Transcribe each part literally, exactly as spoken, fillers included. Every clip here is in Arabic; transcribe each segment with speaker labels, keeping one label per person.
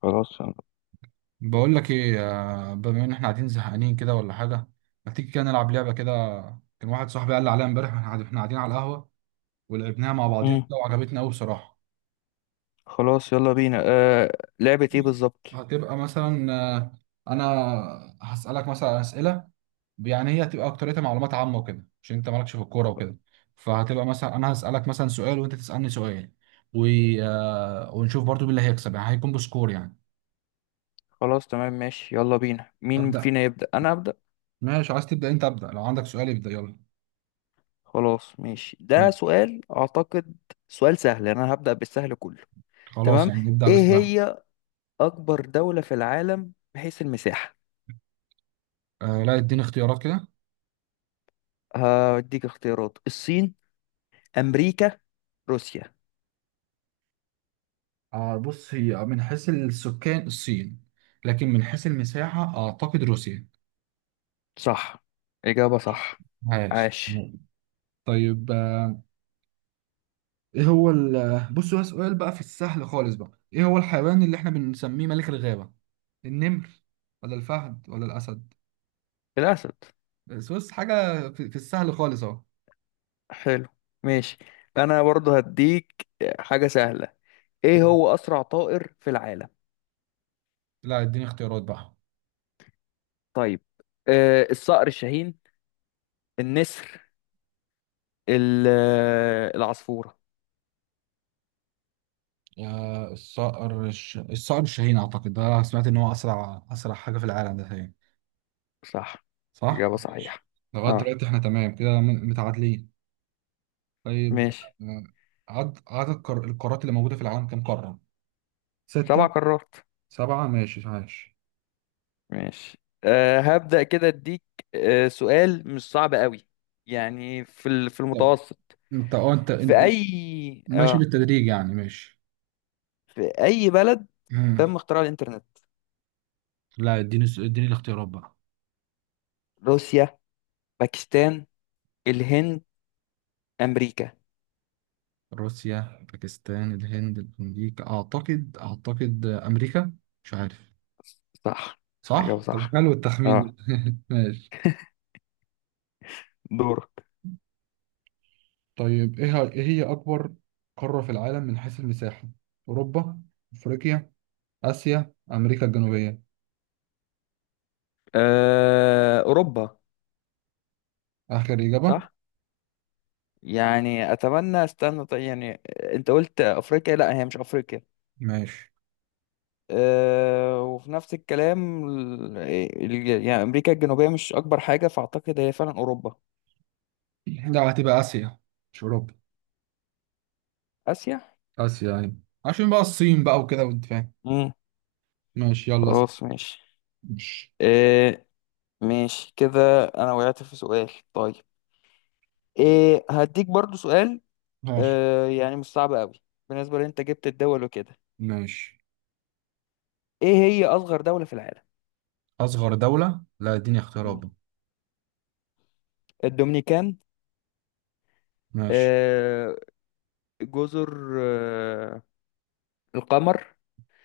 Speaker 1: خلاص.
Speaker 2: بقول لك ايه. آه، بما ان احنا قاعدين زهقانين كده ولا حاجه. ما تيجي كده نلعب لعبه كده. كان واحد صاحبي قال لي عليها امبارح واحنا قاعد- إحنا قاعدين على القهوه. ولعبناها مع بعضينا
Speaker 1: امم
Speaker 2: كده وعجبتنا قوي بصراحه.
Speaker 1: خلاص، يلا بينا. آه لعبة ايه بالظبط؟
Speaker 2: هتبقى مثلا، آه، انا هسالك مثلا اسئله. يعني هي هتبقى اكتريتها معلومات عامه وكده، عشان انت مالكش في الكوره وكده. فهتبقى مثلا انا هسالك مثلا سؤال وانت تسالني سؤال و... آه، ونشوف برضو مين اللي هيكسب، يعني هيكون بسكور يعني.
Speaker 1: خلاص، تمام، ماشي، يلا بينا. مين
Speaker 2: ابدا.
Speaker 1: فينا يبدأ؟ انا أبدأ.
Speaker 2: ماشي، عايز تبدا انت ابدا، لو عندك سؤال ابدا يلا.
Speaker 1: خلاص ماشي،
Speaker 2: م.
Speaker 1: ده سؤال اعتقد. سؤال سهل، انا هبدأ بالسهل كله.
Speaker 2: خلاص
Speaker 1: تمام.
Speaker 2: يعني ابدا
Speaker 1: ايه
Speaker 2: بس.
Speaker 1: هي اكبر دولة في العالم من حيث المساحة؟
Speaker 2: آه لا اديني اختيارات كده.
Speaker 1: هديك اختيارات: الصين، امريكا، روسيا.
Speaker 2: آه بص، هي من حيث السكان الصين، لكن من حيث المساحة أعتقد روسيا.
Speaker 1: صح، اجابة صح.
Speaker 2: عاش.
Speaker 1: عاش.
Speaker 2: طيب، آه، إيه هو ال آه، بص، هو سؤال بقى في السهل خالص بقى، إيه هو الحيوان اللي إحنا بنسميه ملك الغابة؟ النمر ولا الفهد ولا الأسد؟
Speaker 1: الاسد.
Speaker 2: بس بص، حاجة في, في السهل خالص أهو.
Speaker 1: حلو، ماشي. انا برضه هديك حاجة سهلة. ايه هو اسرع طائر في العالم؟
Speaker 2: لا اديني اختيارات بقى.
Speaker 1: طيب، آه الصقر الشاهين، النسر، ال- آه، العصفورة.
Speaker 2: آه الصقر الش... الصقر الشاهين، اعتقد ده سمعت ان هو اسرع اسرع حاجه في العالم ده تقريبا.
Speaker 1: صح،
Speaker 2: صح.
Speaker 1: إجابة صحيحة.
Speaker 2: لغاية
Speaker 1: اه،
Speaker 2: دلوقتي احنا تمام كده، م- متعادلين. طيب،
Speaker 1: ماشي.
Speaker 2: آه، عد- عدد القار- القارات اللي موجودة في العالم كام قارة؟
Speaker 1: سبع
Speaker 2: ستة.
Speaker 1: قارات.
Speaker 2: سبعة، ماشي عايش.
Speaker 1: ماشي. آه هبدأ كده اديك آه سؤال مش صعب قوي. يعني في ال- في
Speaker 2: طب
Speaker 1: المتوسط،
Speaker 2: انت اه، انت
Speaker 1: في
Speaker 2: انت- انت
Speaker 1: اي
Speaker 2: ماشي
Speaker 1: اه
Speaker 2: بالتدريج يعني، ماشي.
Speaker 1: في اي بلد
Speaker 2: مم.
Speaker 1: تم اختراع الانترنت؟
Speaker 2: لا اديني الس- اديني الاختيارات بقى.
Speaker 1: روسيا، باكستان، الهند، امريكا.
Speaker 2: روسيا باكستان الهند امريكا، اعتقد اعتقد امريكا. مش عارف.
Speaker 1: صح، إجابة
Speaker 2: صح؟ طب
Speaker 1: صح.
Speaker 2: حلو التخمين
Speaker 1: اه،
Speaker 2: ده. ماشي.
Speaker 1: دورك.
Speaker 2: طيب، ايه ه- ايه هي أكبر قارة في العالم من حيث المساحة؟ أوروبا؟ أفريقيا؟ آسيا؟ أمريكا الجنوبية؟
Speaker 1: آه، أوروبا.
Speaker 2: آخر إجابة.
Speaker 1: صح. مم. يعني أتمنى، استنى طيب، يعني آه، أنت قلت أفريقيا، لا هي مش أفريقيا.
Speaker 2: ماشي.
Speaker 1: أه وفي نفس الكلام ال- آه، ال- يعني أمريكا الجنوبية مش أكبر حاجة، فأعتقد هي فعلا أوروبا.
Speaker 2: لا، هتبقى آسيا، مش أوروبا.
Speaker 1: آسيا.
Speaker 2: آسيا أيوة، عشان بقى الصين بقى وكده وأنت فاهم.
Speaker 1: مم.
Speaker 2: ماشي، يلا اسأل.
Speaker 1: خلاص ماشي.
Speaker 2: ماشي.
Speaker 1: أه ماشي، كده أنا وقعت في سؤال طيب. إيه؟ هديك برضو سؤال.
Speaker 2: ماشي.
Speaker 1: أه، يعني مش صعب قوي بالنسبة لأن أنت جبت الدول وكده.
Speaker 2: ماشي،
Speaker 1: إيه هي أصغر دولة في العالم؟
Speaker 2: أصغر دولة، لا اديني اختيارات
Speaker 1: مم.
Speaker 2: بقى.
Speaker 1: الدومينيكان،
Speaker 2: ماشي.
Speaker 1: آه، جزر آه، القمر،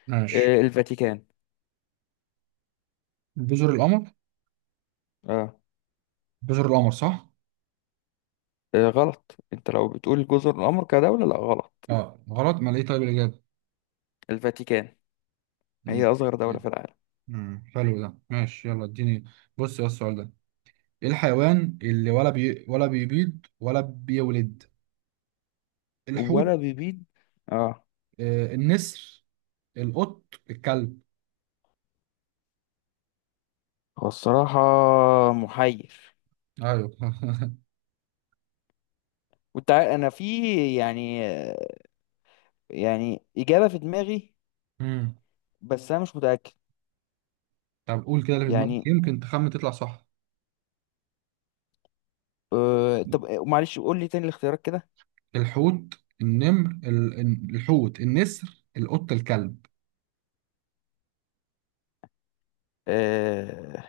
Speaker 2: ماشي.
Speaker 1: آه، الفاتيكان.
Speaker 2: جزر القمر.
Speaker 1: اه.
Speaker 2: جزر القمر صح؟
Speaker 1: آه، غلط. انت لو بتقول جزر القمر كدولة، لا غلط.
Speaker 2: اه، غلط، ما ليه طيب الإجابة؟
Speaker 1: الفاتيكان هي أصغر دولة في العالم.
Speaker 2: مم. حلو ده، ماشي يلا اديني. بص يا السؤال ده، ايه الحيوان اللي ولا بي... ولا بيبيض ولا بيولد؟ الحوت؟
Speaker 1: ولا بيبيض. اه.
Speaker 2: آه النسر؟ القط؟ الكلب؟
Speaker 1: هو الصراحة محير.
Speaker 2: ايوه.
Speaker 1: وانت عارف انا في، يعني آه، يعني إجابة في دماغي،
Speaker 2: امم.
Speaker 1: بس انا مش متأكد.
Speaker 2: طب قول كده اللي في دماغك،
Speaker 1: يعني
Speaker 2: يمكن تخمن تطلع صح.
Speaker 1: آه طب آه، معلش، قول لي تاني الاختيارات كده.
Speaker 2: الحوت، النمر ال... ال- الحوت، النسر، القط، الكلب.
Speaker 1: آه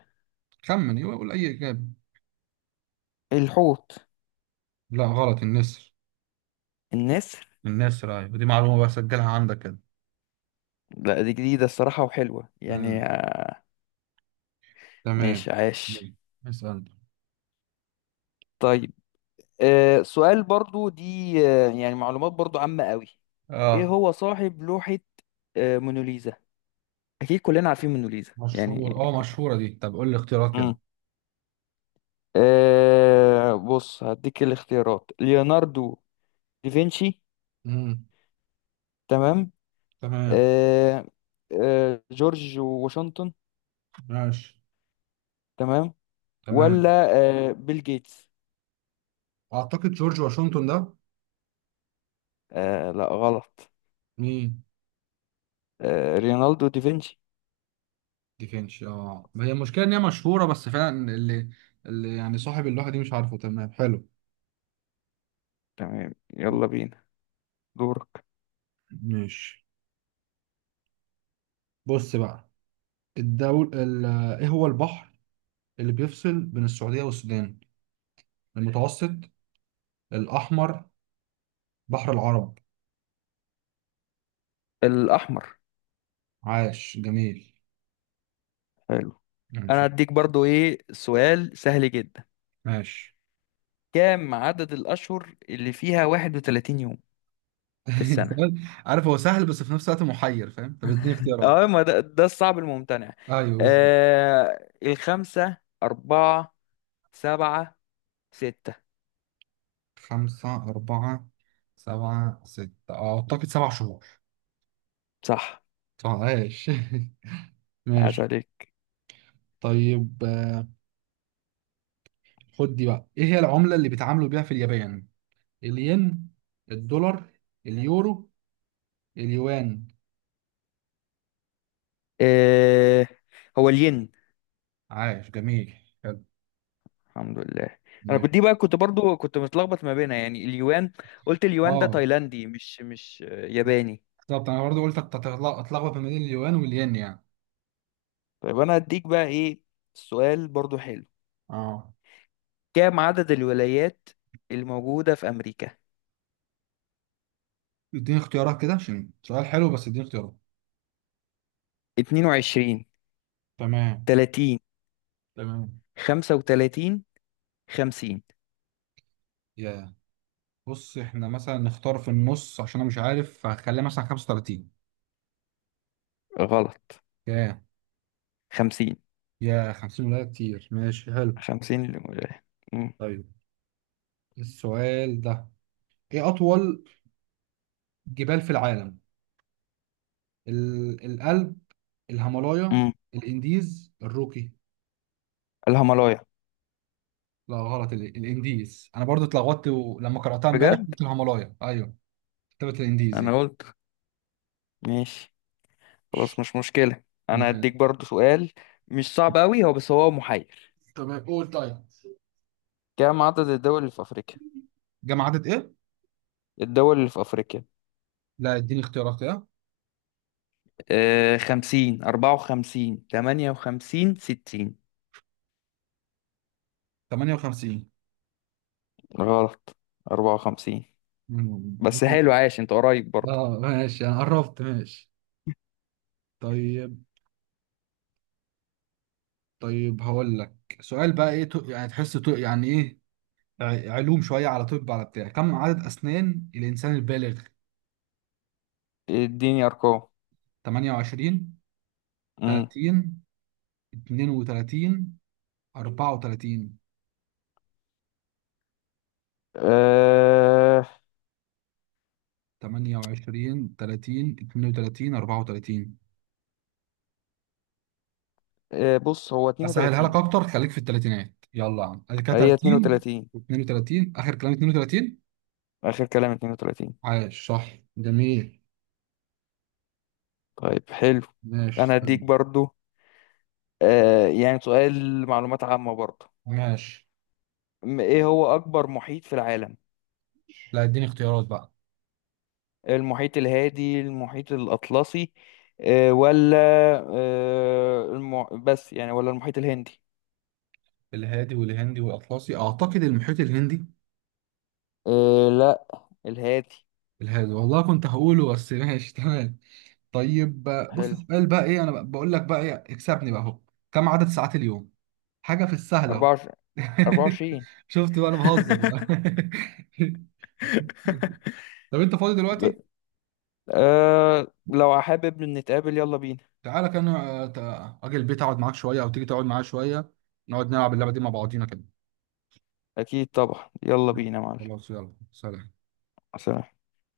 Speaker 2: خمن، يبقى قول اي اجابه.
Speaker 1: الحوت،
Speaker 2: لا غلط، النسر.
Speaker 1: النسر.
Speaker 2: النسر. ايوه، دي معلومة بقى سجلها عندك كده.
Speaker 1: لا، دي جديدة الصراحة وحلوة، يعني
Speaker 2: امم.
Speaker 1: آه،
Speaker 2: تمام.
Speaker 1: ماشي، عاش.
Speaker 2: مم. اسأل.
Speaker 1: طيب، آه سؤال برضو دي، آه يعني معلومات برضو عامة قوي. ايه
Speaker 2: اه
Speaker 1: هو صاحب لوحة آه موناليزا؟ اكيد كلنا عارفين موناليزا
Speaker 2: مشهور،
Speaker 1: يعني.
Speaker 2: اه مشهوره دي. طب قول لي اختيارات كده.
Speaker 1: امم آه بص، هديك الاختيارات: ليوناردو دافنشي،
Speaker 2: امم.
Speaker 1: تمام.
Speaker 2: تمام.
Speaker 1: آه آه جورج واشنطن،
Speaker 2: ماشي.
Speaker 1: تمام. ولا
Speaker 2: تمام.
Speaker 1: آه بيل جيتس.
Speaker 2: اعتقد جورج واشنطن ده.
Speaker 1: آه لا، غلط.
Speaker 2: مين؟
Speaker 1: آه رينالدو دافنشي.
Speaker 2: ديفينش، اه ما هي المشكله ان هي مشهوره، بس فعلا اللي, اللي يعني صاحب اللوحه دي مش عارفه. تمام حلو.
Speaker 1: تمام، يلا بينا، دورك.
Speaker 2: ماشي. بص بقى، الدول ال... ايه هو البحر اللي بيفصل بين السعوديه والسودان؟ المتوسط؟ الاحمر؟ بحر العرب؟
Speaker 1: الأحمر.
Speaker 2: عاش جميل.
Speaker 1: حلو.
Speaker 2: ماشي.
Speaker 1: انا هديك برضو ايه، سؤال سهل جدا.
Speaker 2: ماشي.
Speaker 1: كام عدد الاشهر اللي فيها 31 يوم في السنة؟
Speaker 2: سؤال- عارف هو سهل، بس في نفس الوقت محير، فاهم؟ طب اديني اختيارات.
Speaker 1: اه، ما ده, ده, الصعب الممتنع.
Speaker 2: ايوه بس-
Speaker 1: آه الخمسة، أربعة، سبعة، ستة.
Speaker 2: خمسة؟ أربعة؟ سبعة؟ ستة؟ آه، أعتقد سبع شهور.
Speaker 1: صح،
Speaker 2: عاش.
Speaker 1: عاش
Speaker 2: ماشي.
Speaker 1: عليك.
Speaker 2: طيب، آه، خد دي بقى، ايه هي العملة اللي بيتعاملوا بيها في اليابان؟ الين؟ الدولار؟ اليورو؟ اليوان؟
Speaker 1: آه هو الين.
Speaker 2: عاش جميل، حلو.
Speaker 1: الحمد لله. أنا كنت دي
Speaker 2: ماشي.
Speaker 1: بقى كنت برضو كنت متلخبط ما بينها، يعني اليوان. قلت اليوان ده
Speaker 2: اه
Speaker 1: تايلاندي، مش مش آه، ياباني.
Speaker 2: بالظبط، انا برضو قلت هتطلع- اتلخبط ما بين اليوان والين يعني.
Speaker 1: طيب أنا هديك بقى إيه، سؤال برضو حلو.
Speaker 2: اه،
Speaker 1: كام عدد الولايات الموجودة في أمريكا؟
Speaker 2: اديني اختيارات كده، عشان سؤال حلو، بس اديني اختيارات.
Speaker 1: اثنين وعشرين،
Speaker 2: تمام.
Speaker 1: ثلاثين،
Speaker 2: تمام.
Speaker 1: خمسة وثلاثين، خمسين.
Speaker 2: يا، بص احنا مثلا نختار في النص، عشان انا مش عارف، فهخليها مثلا خمسة وثلاثين.
Speaker 1: غلط.
Speaker 2: يا
Speaker 1: خمسين.
Speaker 2: يا خمسون؟ ولا كتير؟ ماشي حلو.
Speaker 1: خمسين الولاية. مم.
Speaker 2: طيب السؤال ده، ايه اطول جبال في العالم؟ ال- القلب؟ الهيمالايا؟
Speaker 1: مم.
Speaker 2: الانديز؟ الروكي؟
Speaker 1: الهيمالايا.
Speaker 2: لا غلط، ال- الانديز، انا برضو اتلخبطت و- لما قراتها امبارح
Speaker 1: بجد.
Speaker 2: قلت الهيمالايا ايوه، كتبت الانديز
Speaker 1: أنا
Speaker 2: يعني.
Speaker 1: قلت ماشي، خلاص مش مشكلة. أنا
Speaker 2: مكان.
Speaker 1: هديك برضو سؤال مش صعب أوي هو، بس هو محير.
Speaker 2: تمام، قول طيب.
Speaker 1: كام عدد الدول اللي في أفريقيا؟
Speaker 2: جمع عدد ايه؟
Speaker 1: الدول اللي في أفريقيا.
Speaker 2: لا اديني اختيارات كده.
Speaker 1: آه خمسين، أربعة وخمسين، ثمانية وخمسين، ستين.
Speaker 2: ثمانية وخمسين.
Speaker 1: غلط. أربعة وخمسين.
Speaker 2: مم.
Speaker 1: بس حلو، عاش، انت قريب برضه.
Speaker 2: اه ماشي، انا قربت. ماشي. طيب. طيب هقول لك سؤال بقى، ايه تو- يعني تحسه تو- يعني ايه، ع- علوم شويه، على طب، على بتاع كم عدد اسنان الانسان البالغ؟
Speaker 1: اديني ارقام.
Speaker 2: ثمانية وعشرين؟
Speaker 1: امم
Speaker 2: ثلاثين؟ اثنين وثلاثين؟ أربعة وثلاثين؟
Speaker 1: أه،
Speaker 2: ثمانية وعشرين ثلاثين اثنان وثلاثون أربعة وثلاثين.
Speaker 1: أه بص، هو
Speaker 2: اسهلها لك
Speaker 1: اثنين وثلاثين.
Speaker 2: اكتر، خليك في الثلاثينات، يلا يا عم ادي كده،
Speaker 1: هي
Speaker 2: ثلاثين.
Speaker 1: اثنين وثلاثين،
Speaker 2: و32. اخر كلام اثنين وثلاثين.
Speaker 1: اخر كلام اثنين وثلاثين.
Speaker 2: عاش صح. جميل.
Speaker 1: طيب حلو.
Speaker 2: ماشي.
Speaker 1: انا
Speaker 2: استنى.
Speaker 1: هديك برضو، أه يعني سؤال معلومات عامة برضو.
Speaker 2: ماشي.
Speaker 1: م- ايه هو اكبر محيط في العالم؟
Speaker 2: لا اديني اختيارات بقى.
Speaker 1: المحيط الهادي، المحيط الاطلسي، أه ولا أه الم... بس يعني، ولا المحيط الهندي.
Speaker 2: الهادي والهندي والاطلسي، اعتقد المحيط الهندي.
Speaker 1: أه لا، الهادي.
Speaker 2: الهادي! والله كنت هقوله، بس ماشي تمام. طيب. بص
Speaker 1: حلو.
Speaker 2: السؤال بقى، ايه انا بقول لك بقى، ايه اكسبني بقى اهو، كم عدد ساعات اليوم؟ حاجة في السهل أهو.
Speaker 1: أربعة وعشرين. أربعة وعشرين.
Speaker 2: شفت بقى، أنا بهزر بقى. طب أنت فاضي
Speaker 1: ب...
Speaker 2: دلوقتي؟
Speaker 1: أه لو حابب نتقابل يلا بينا.
Speaker 2: تعالى كان آه، تع- أجي البيت أقعد معاك شوية، أو تيجي تقعد معايا شوية، نقعد نلعب اللعبة دي مع بعضينا كده.
Speaker 1: اكيد طبعا، يلا بينا يا معلم.
Speaker 2: خلاص يلا، سلام.
Speaker 1: سلام.